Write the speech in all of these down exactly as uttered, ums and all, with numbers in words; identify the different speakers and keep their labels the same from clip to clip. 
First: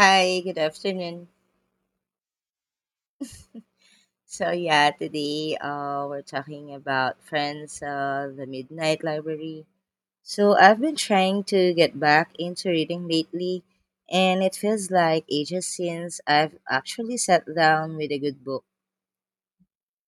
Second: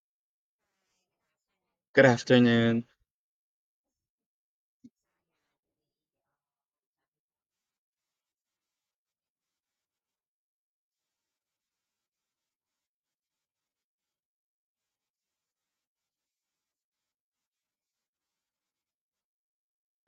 Speaker 1: Hi, good afternoon.
Speaker 2: Good afternoon.
Speaker 1: So yeah, today uh, we're talking about Friends, uh, the Midnight Library. So I've been trying to get back into reading lately, and it feels like ages since I've actually sat down with a good book.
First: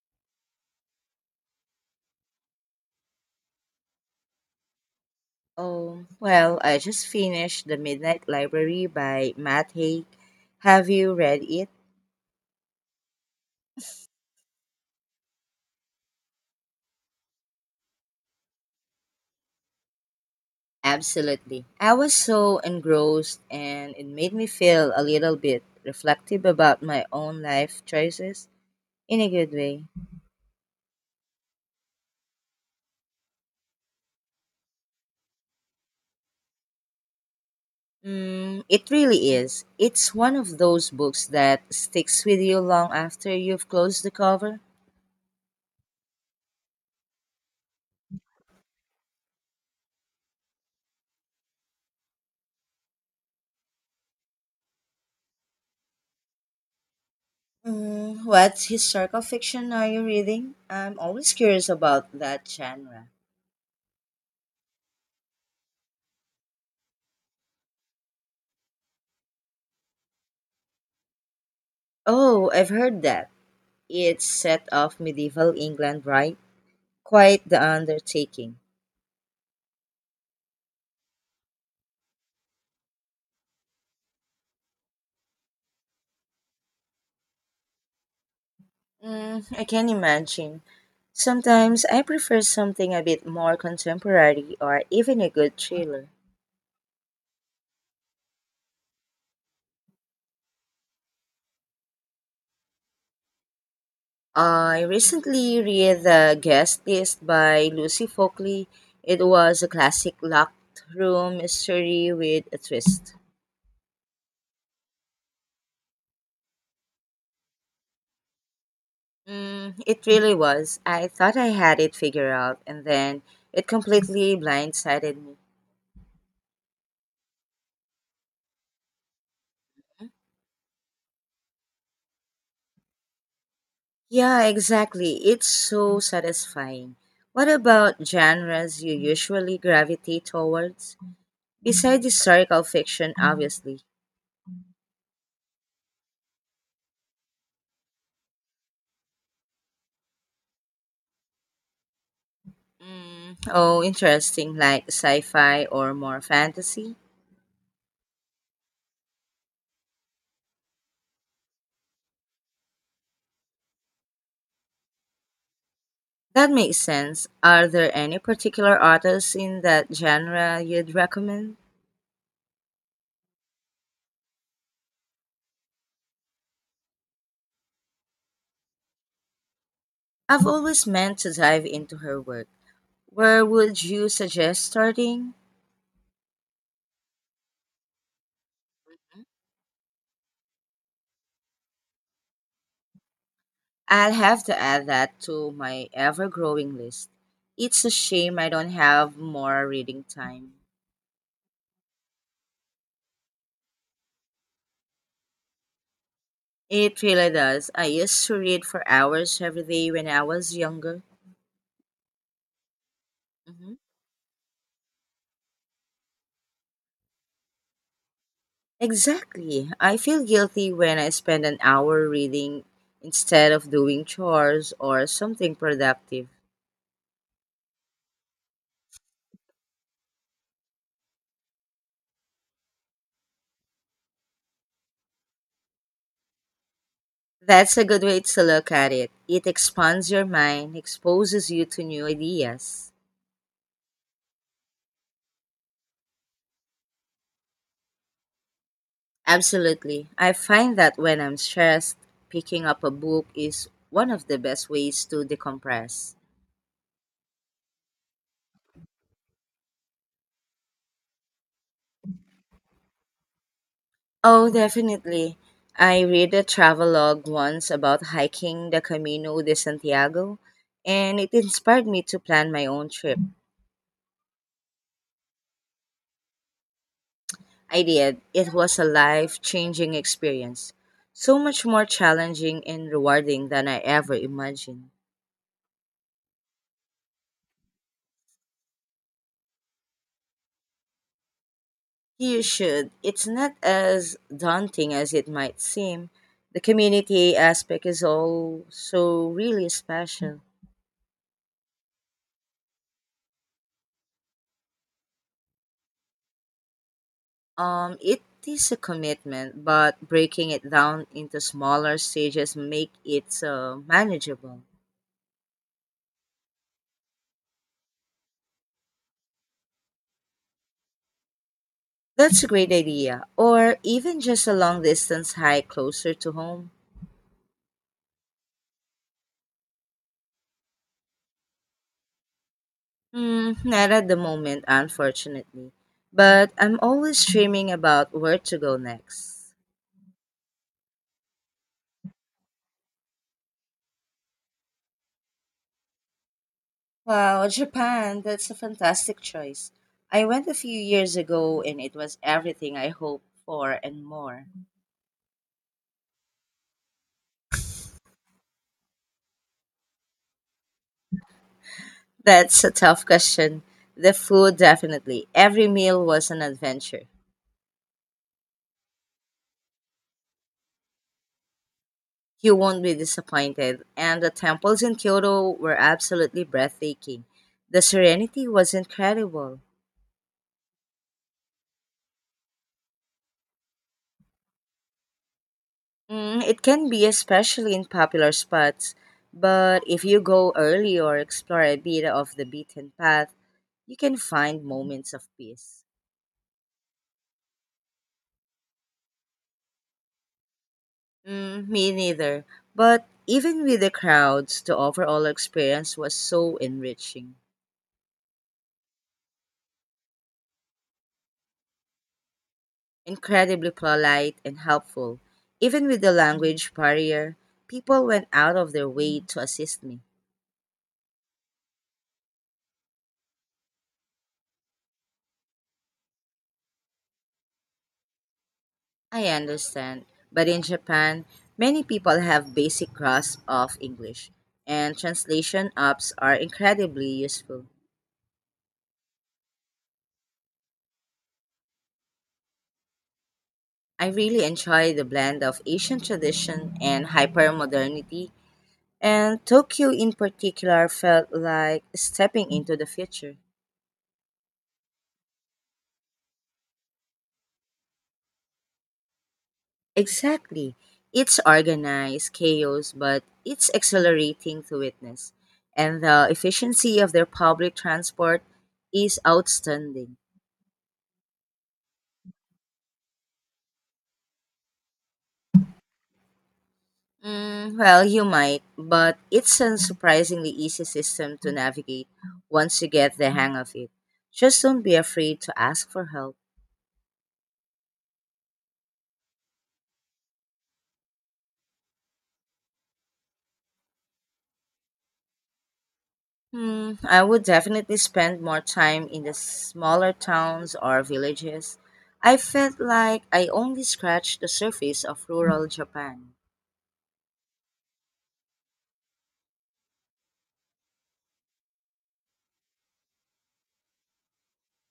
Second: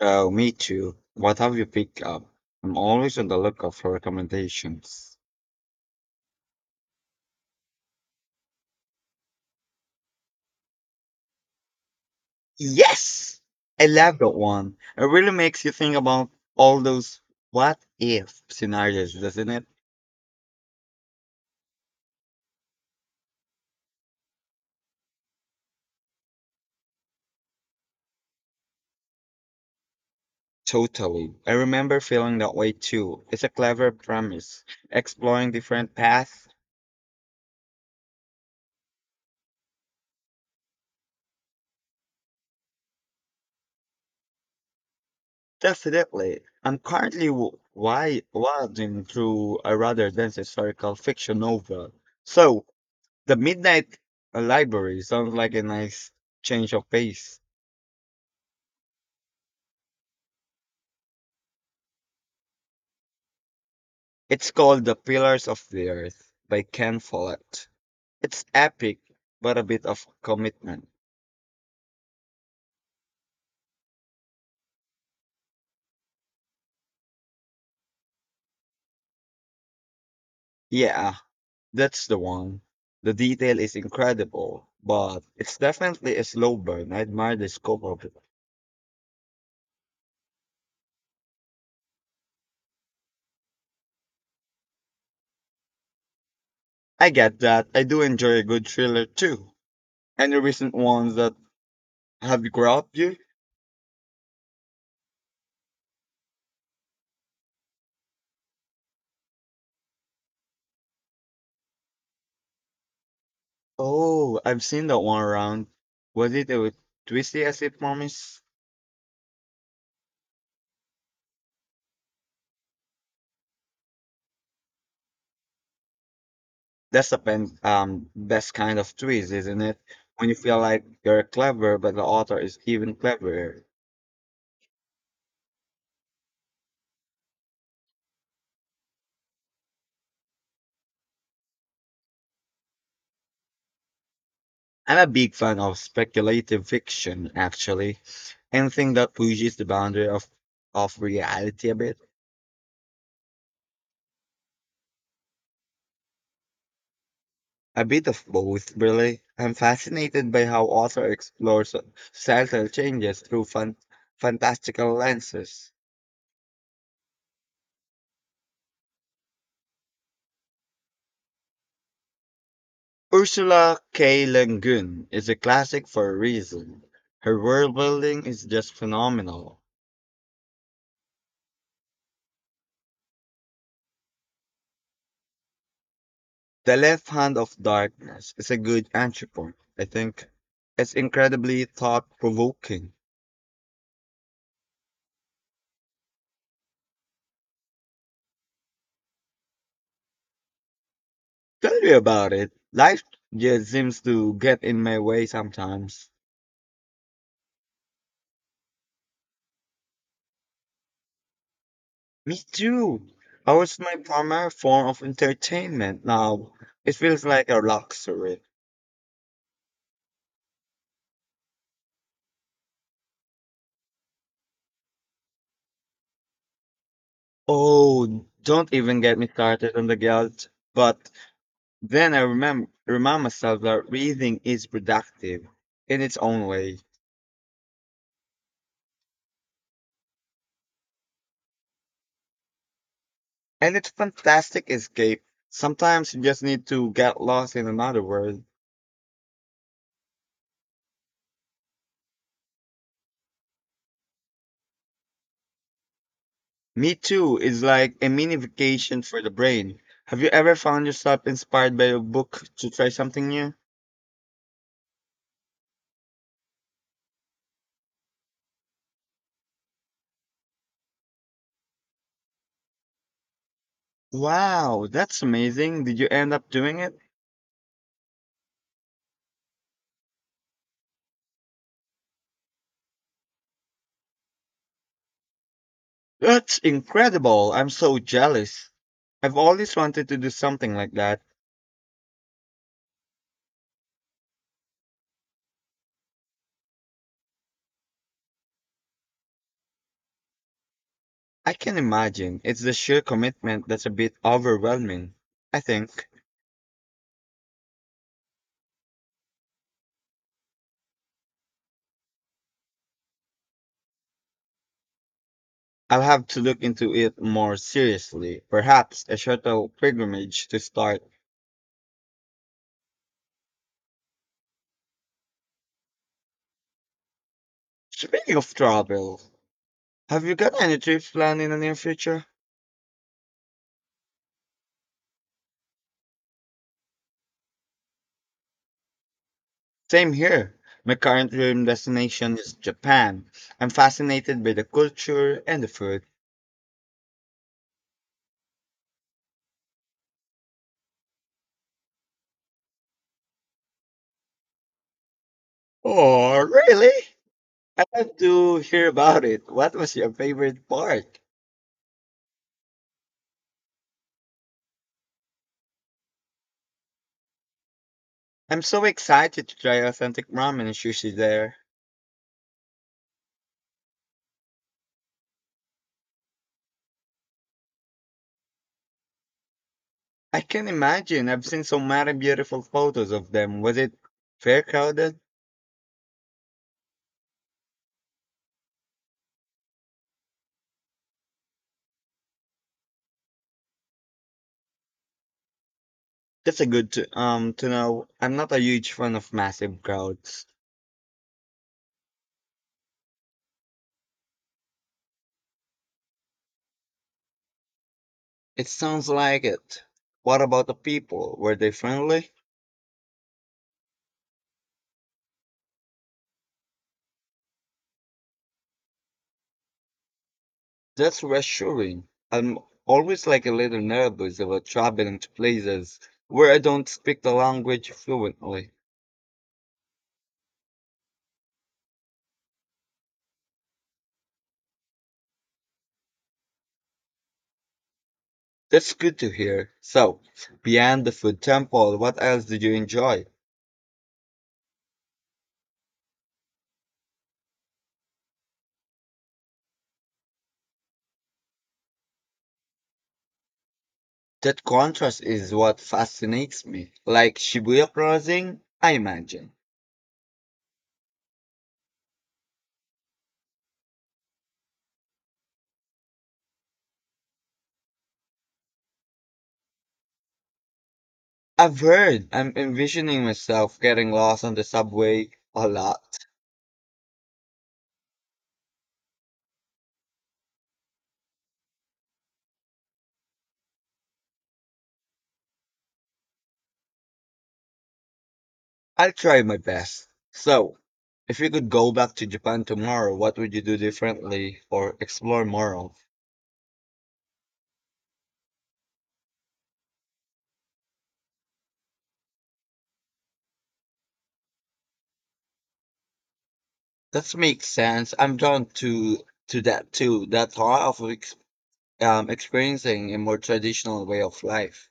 Speaker 2: Oh, me too. What have you picked up? I'm always on the lookout for recommendations.
Speaker 1: Oh, well, I just finished The Midnight Library by Matt Haig. Have you read it?
Speaker 2: Yes, I love that one. It really makes you think about all those what if scenarios, doesn't it?
Speaker 1: Absolutely. I was so engrossed, and it made me feel a little bit reflective about my own life choices. In a good way.
Speaker 2: Totally. I remember feeling that way too. It's a clever premise, exploring different paths.
Speaker 1: Mm, it really is. It's one of those books that sticks with you long after you've closed the cover.
Speaker 2: Definitely. I'm currently w- why wading through a rather dense historical fiction novel. So, The Midnight Library sounds like a nice change of pace.
Speaker 1: Mm, what historical fiction are you reading? I'm always curious about that genre.
Speaker 2: It's called The Pillars of the Earth by Ken Follett. It's epic, but a bit of commitment.
Speaker 1: Oh, I've heard that. It's set off medieval England, right? Quite the undertaking.
Speaker 2: Yeah, that's the one. The detail is incredible, but it's definitely a slow burn. I admire the scope of it.
Speaker 1: Mm, I can imagine. Sometimes I prefer something a bit more contemporary or even a good thriller.
Speaker 2: I get that. I do enjoy a good thriller too. Any recent ones that have grabbed you?
Speaker 1: I recently read The Guest List by Lucy Folkley. It was a classic locked room mystery with a twist.
Speaker 2: Oh, I've seen that one around. Was it a twisty as it promised?
Speaker 1: Mm, it really was. I thought I had it figured out, and then it completely blindsided me.
Speaker 2: That's the pen, um, best kind of twist, isn't it? When you feel like you're clever, but the author is even cleverer.
Speaker 1: Yeah, exactly. It's so satisfying. What about genres you usually gravitate towards? Besides historical fiction, obviously.
Speaker 2: I'm a big fan of speculative fiction, actually. Anything that pushes the boundary of, of reality a bit.
Speaker 1: Mm, oh, interesting, like sci fi or more fantasy?
Speaker 2: A bit of both, really. I'm fascinated by how author explores societal changes through fan, fantastical lenses.
Speaker 1: That makes sense. Are there any particular authors in that genre you'd recommend?
Speaker 2: Ursula K. Le Guin is a classic for a reason. Her world building is just phenomenal.
Speaker 1: I've always meant to dive into her work. Where would you suggest starting?
Speaker 2: The Left Hand of Darkness is a good entry point, I think. It's incredibly thought provoking.
Speaker 1: I'll have to add that to my ever growing list. It's a shame I don't have more reading time.
Speaker 2: Tell me about it. Life just seems to get in my way sometimes.
Speaker 1: It really does. I used to read for hours every day when I was younger.
Speaker 2: Me too. I
Speaker 1: Mhm.
Speaker 2: was my primary form of entertainment now? It feels like a luxury.
Speaker 1: Exactly. I feel guilty when I spend an hour reading instead of doing chores or something productive.
Speaker 2: Oh, don't even get me started on the guilt. But then I remember, remind myself that reading is productive in its own way.
Speaker 1: That's a good way to look at it. It expands your mind, exposes you to new ideas.
Speaker 2: And it's fantastic escape. Sometimes you just need to get lost in another world.
Speaker 1: Absolutely. I find that when I'm stressed, picking up a book is one of the best ways to decompress.
Speaker 2: Me Too is like a mini vacation for the brain. Have you ever found yourself inspired by a book to try something new?
Speaker 1: Oh, definitely. I read a travelogue once about hiking the Camino de Santiago, and it inspired me to plan my own trip.
Speaker 2: Wow, that's amazing. Did you end up doing it?
Speaker 1: I did. It was a life changing experience. So much more challenging and rewarding than I ever imagined.
Speaker 2: That's incredible. I'm so jealous. I've always wanted to do something like that.
Speaker 1: You should. It's not as daunting as it might seem. The community aspect is also really special.
Speaker 2: I can imagine. It's the sheer commitment that's a bit overwhelming, I think.
Speaker 1: Um, it is a commitment, but breaking it down into smaller stages make it uh, manageable.
Speaker 2: I'll have to look into it more seriously. Perhaps a shuttle pilgrimage to start.
Speaker 1: That's a great idea. Or even just a long distance hike closer to home.
Speaker 2: Speaking of travel, have you got any trips planned in the near future?
Speaker 1: Mm, not at the moment, unfortunately. But I'm always dreaming about where to go next.
Speaker 2: Same here. My current dream destination is Japan. I'm fascinated by the culture and the food.
Speaker 1: Wow, Japan, that's a fantastic choice. I went a few years ago and it was everything I hoped for and more.
Speaker 2: Oh, really? I'd love to hear about it. What was your favorite part?
Speaker 1: That's a tough question. The food, definitely. Every meal was an adventure.
Speaker 2: I'm so excited to try authentic ramen and sushi there.
Speaker 1: You won't be disappointed. And the temples in Kyoto were absolutely breathtaking. The serenity was incredible.
Speaker 2: I can imagine. I've seen so many beautiful photos of them. Was it fair crowded?
Speaker 1: Mm, it can be especially in popular spots, but if you go early or explore a bit of the beaten path, you can find moments of peace.
Speaker 2: That's a good to, um to know. I'm not a huge fan of massive crowds.
Speaker 1: Mm, me neither. But even with the crowds, the overall experience was so enriching,
Speaker 2: It sounds like it. What about the people? Were they friendly?
Speaker 1: incredibly polite and helpful. Even with the language barrier, people went out of their way to assist me.
Speaker 2: That's reassuring. I'm always like a little nervous about traveling to places where I don't speak the language fluently.
Speaker 1: I understand. But in Japan, many people have basic grasp of English, and translation apps are incredibly useful.
Speaker 2: That's good to hear. So, beyond the food temple, what else did you enjoy?
Speaker 1: I really enjoy the blend of Asian tradition and hypermodernity, and Tokyo in particular felt like stepping into the future.
Speaker 2: That contrast is what fascinates me. Like Shibuya Crossing, I imagine.
Speaker 1: Exactly. It's organized chaos, but it's exhilarating to witness. And the efficiency of their public transport is outstanding.
Speaker 2: I've heard. I'm envisioning myself getting lost on the subway a lot.
Speaker 1: Mm, well, you might, but it's a surprisingly easy system to navigate once you get the hang of it. Just don't be afraid to ask for help.
Speaker 2: I'll try my best. So, if you could go back to Japan tomorrow, what would you do differently or explore more of?
Speaker 1: Hmm, I would definitely spend more time in the smaller towns or villages. I felt like I only scratched the surface of rural Japan.
Speaker 2: That makes sense. I'm drawn to to that too. That thought of ex- um, experiencing a more traditional way of life.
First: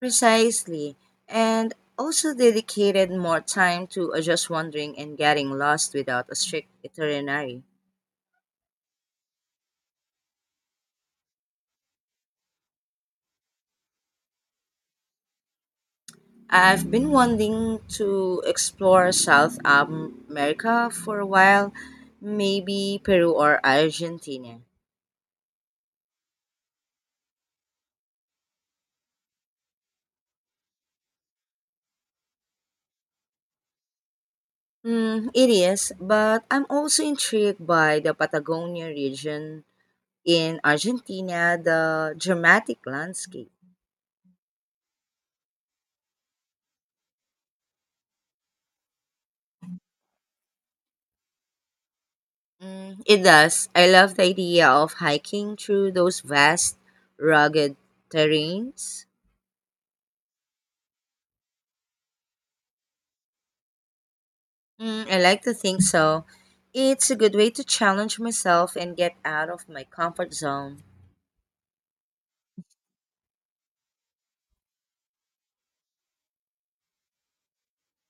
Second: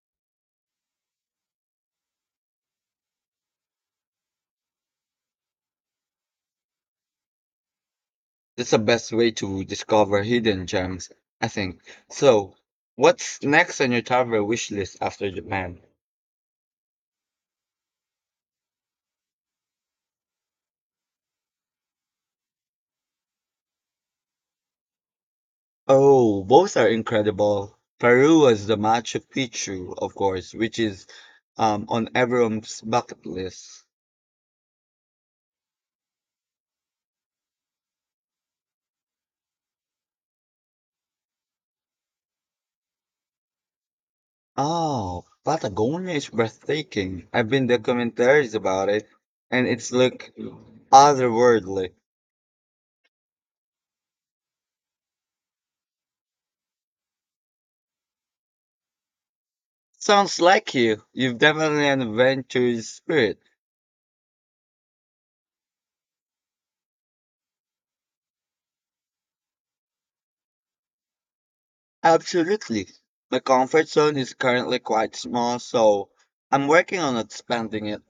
Speaker 1: Precisely, and also dedicated more time to uh, just wandering and getting lost without a strict itinerary.
Speaker 2: That's the best way to discover hidden gems, I think. So, what's next on your travel wish list after Japan?
Speaker 1: I've been wanting to explore South Am- America for a while, maybe Peru or Argentina.
Speaker 2: Oh, both are incredible. Peru was the Machu Picchu, of course, which is um, on everyone's bucket list.
Speaker 1: Mm, it is, but I'm also intrigued by the Patagonia region in Argentina, the dramatic landscape.
Speaker 2: Oh, Patagonia is breathtaking. I've been documentaries about it, and it's look otherworldly.
Speaker 1: Mm, it does. I love the idea of hiking through those vast, rugged terrains.
Speaker 2: Sounds like you. You've definitely an adventurous spirit.
Speaker 1: Mm, I like to think so. It's a good way to challenge myself and get out of my comfort zone.
Speaker 2: Absolutely. My comfort zone is currently quite small, so I'm working on expanding it.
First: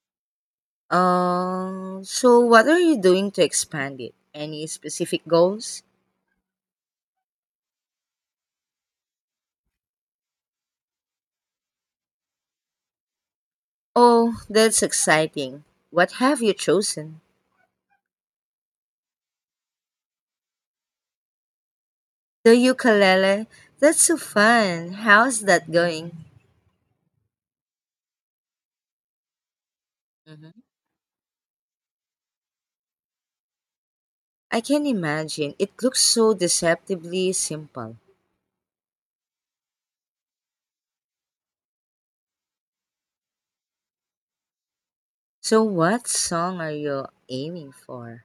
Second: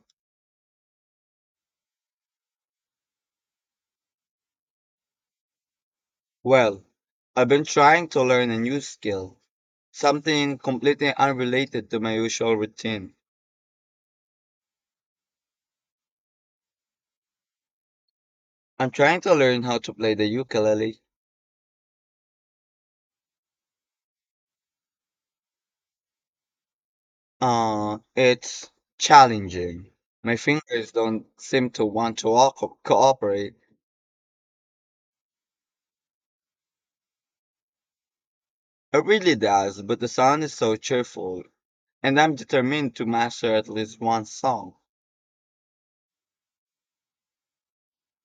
Speaker 1: Um, so what are you doing to expand it? Any specific goals?
Speaker 2: Well, I've been trying to learn a new skill. Something completely unrelated to my usual routine.
Speaker 1: Oh, that's exciting. What have you chosen?
Speaker 2: I'm trying to learn how to play the ukulele.
Speaker 1: The ukulele? That's so fun. How's that going?
Speaker 2: Uh, it's challenging. My
Speaker 1: Mhm.
Speaker 2: fingers don't seem to want to all- cooperate.
Speaker 1: I can imagine. It looks so deceptively simple.
Speaker 2: It really does, but the sound is so cheerful, and I'm determined to master at least one song.
Speaker 1: So, what song are you aiming for?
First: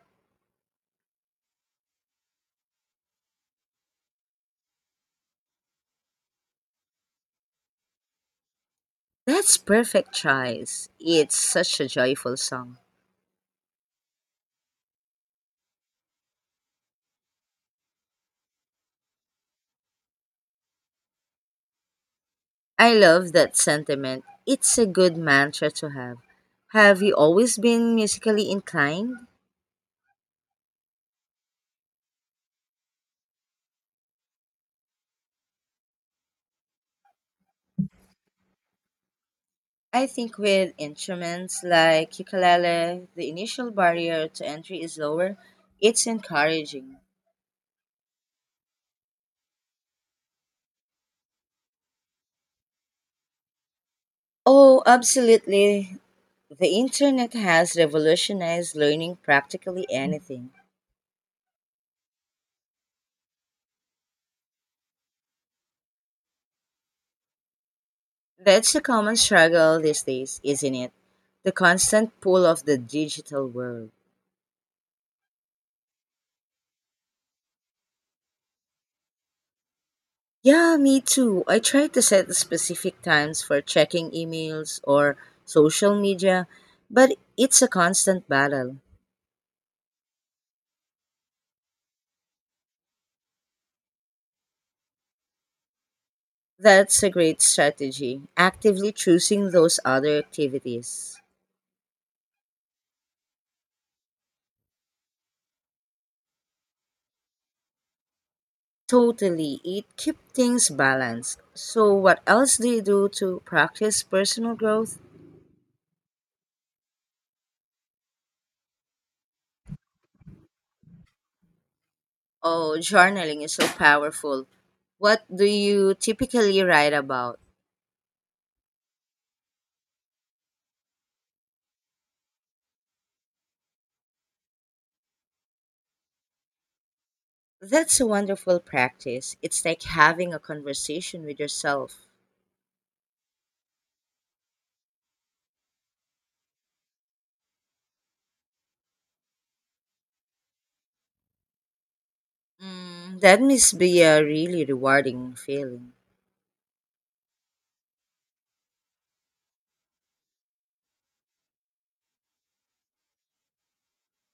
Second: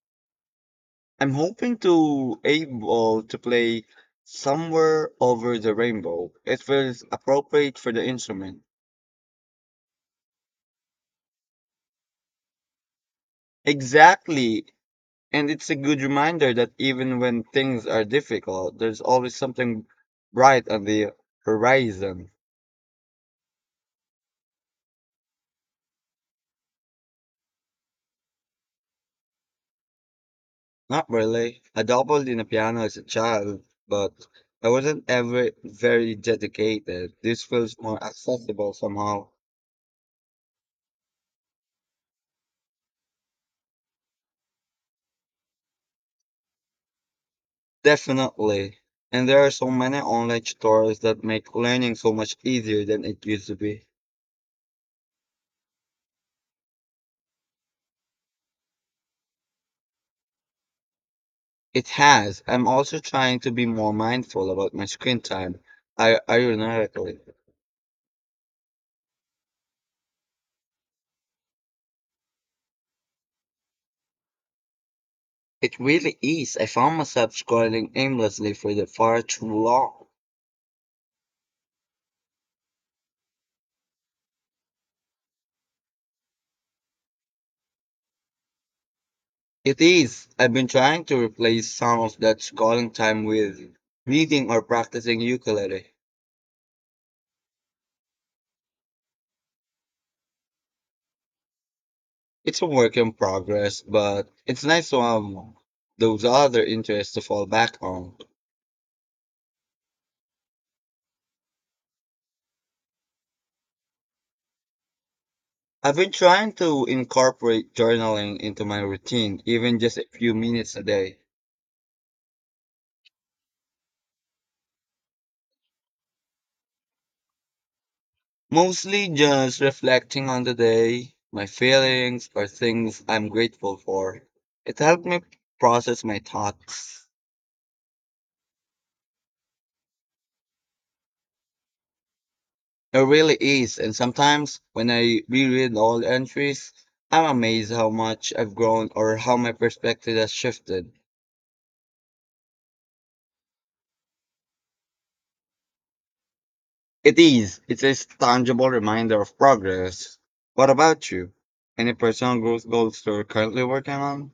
Speaker 2: I'm hoping to able to play Somewhere Over the Rainbow. It feels appropriate for the instrument.
Speaker 1: That's perfect choice. It's such a joyful song.
Speaker 2: Exactly. And it's a good reminder that even when things are difficult, there's always something bright on the horizon.
Speaker 1: I love that sentiment. It's a good mantra to have. Have you always been musically inclined?
Speaker 2: Not really. I dabbled in the piano as a child, but I wasn't ever very dedicated. This feels more accessible somehow.
Speaker 1: I think with instruments like ukulele, the initial barrier to entry is lower. It's encouraging.
Speaker 2: Definitely. And there are so many online tutorials that make learning so much easier than it used to be.
Speaker 1: Oh, absolutely. The internet has revolutionized learning practically anything.
Speaker 2: It has. I'm also trying to be more mindful about my screen time, I ironically.
Speaker 1: That's a common struggle these days, isn't it? The constant pull of the digital world.
Speaker 2: It really is. I found myself scrolling aimlessly for the far too long.
Speaker 1: Yeah, me too. I try to set specific times for checking emails or social media, but it's a constant battle.
Speaker 2: It is. I've been trying to replace some of that scrolling time with reading or practicing ukulele.
Speaker 1: That's a great strategy, actively choosing those other activities.
Speaker 2: It's a work in progress, but it's nice to have those other interests to fall back on.
Speaker 1: Totally, it keeps things balanced. So, what else do you do to practice personal growth?
Speaker 2: I've been trying to incorporate journaling into my routine, even just a few minutes a day.
Speaker 1: Oh, journaling is so powerful. What do you typically write about?
Speaker 2: Mostly just reflecting on the day, my feelings, or things I'm grateful for. It helped me process my thoughts.
Speaker 1: That's a wonderful practice. It's like having a conversation with yourself.
Speaker 2: It really is, and sometimes when I reread old entries, I'm amazed how much I've grown or how my perspective has shifted.
Speaker 1: Mm, that must be a really rewarding feeling.
Speaker 2: It is, it's a tangible reminder of progress. What about you? Any personal growth goals you're currently working on?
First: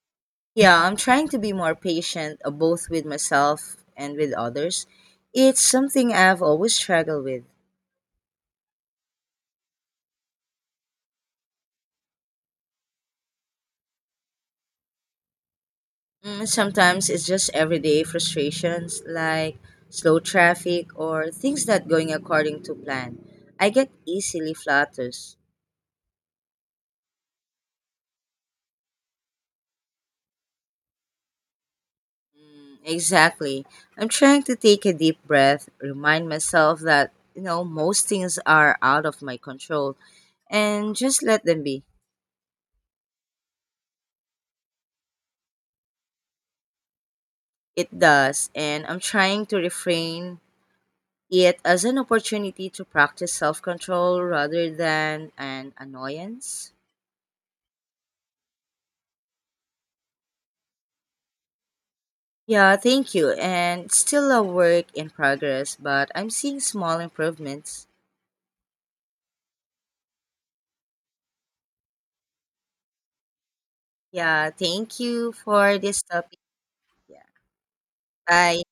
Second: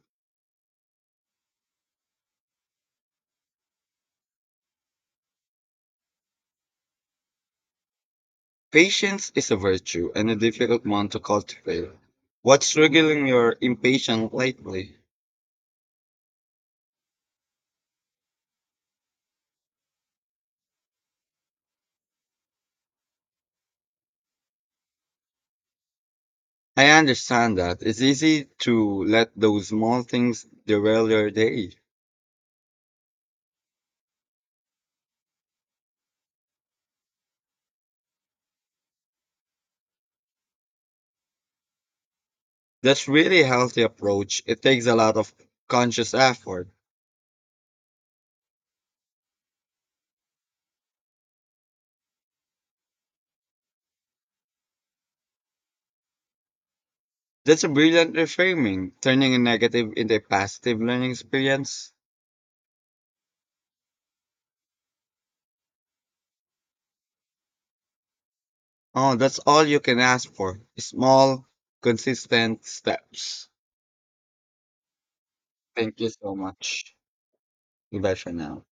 Speaker 1: Yeah, I'm trying to be more patient, uh, both with myself and with others. It's something I've always struggled with.
Speaker 2: Patience is a virtue and a difficult one to cultivate. What's triggering your impatience lately?
Speaker 1: Mm, sometimes it's just everyday frustrations like slow traffic or things not going according to plan. I get easily flutters.
Speaker 2: I understand that. It's easy to let those small things derail your day.
Speaker 1: Exactly. I'm trying to take a deep breath, remind myself that, you know, most things are out of my control, and just let them be.
Speaker 2: That's really healthy approach. It takes a lot of conscious effort.
Speaker 1: It does, and I'm trying to refrain it as an opportunity to practice self control rather than an annoyance.
Speaker 2: That's a brilliant reframing, turning a negative into a positive learning experience.
Speaker 1: Yeah, thank you. And it's still a work in progress, but I'm seeing small improvements.
Speaker 2: Oh, that's all you can ask for. Small, consistent steps.
Speaker 1: Yeah, thank you for
Speaker 2: Thank
Speaker 1: this
Speaker 2: you so
Speaker 1: topic.
Speaker 2: much.
Speaker 1: Yeah.
Speaker 2: Goodbye for
Speaker 1: Bye.
Speaker 2: now.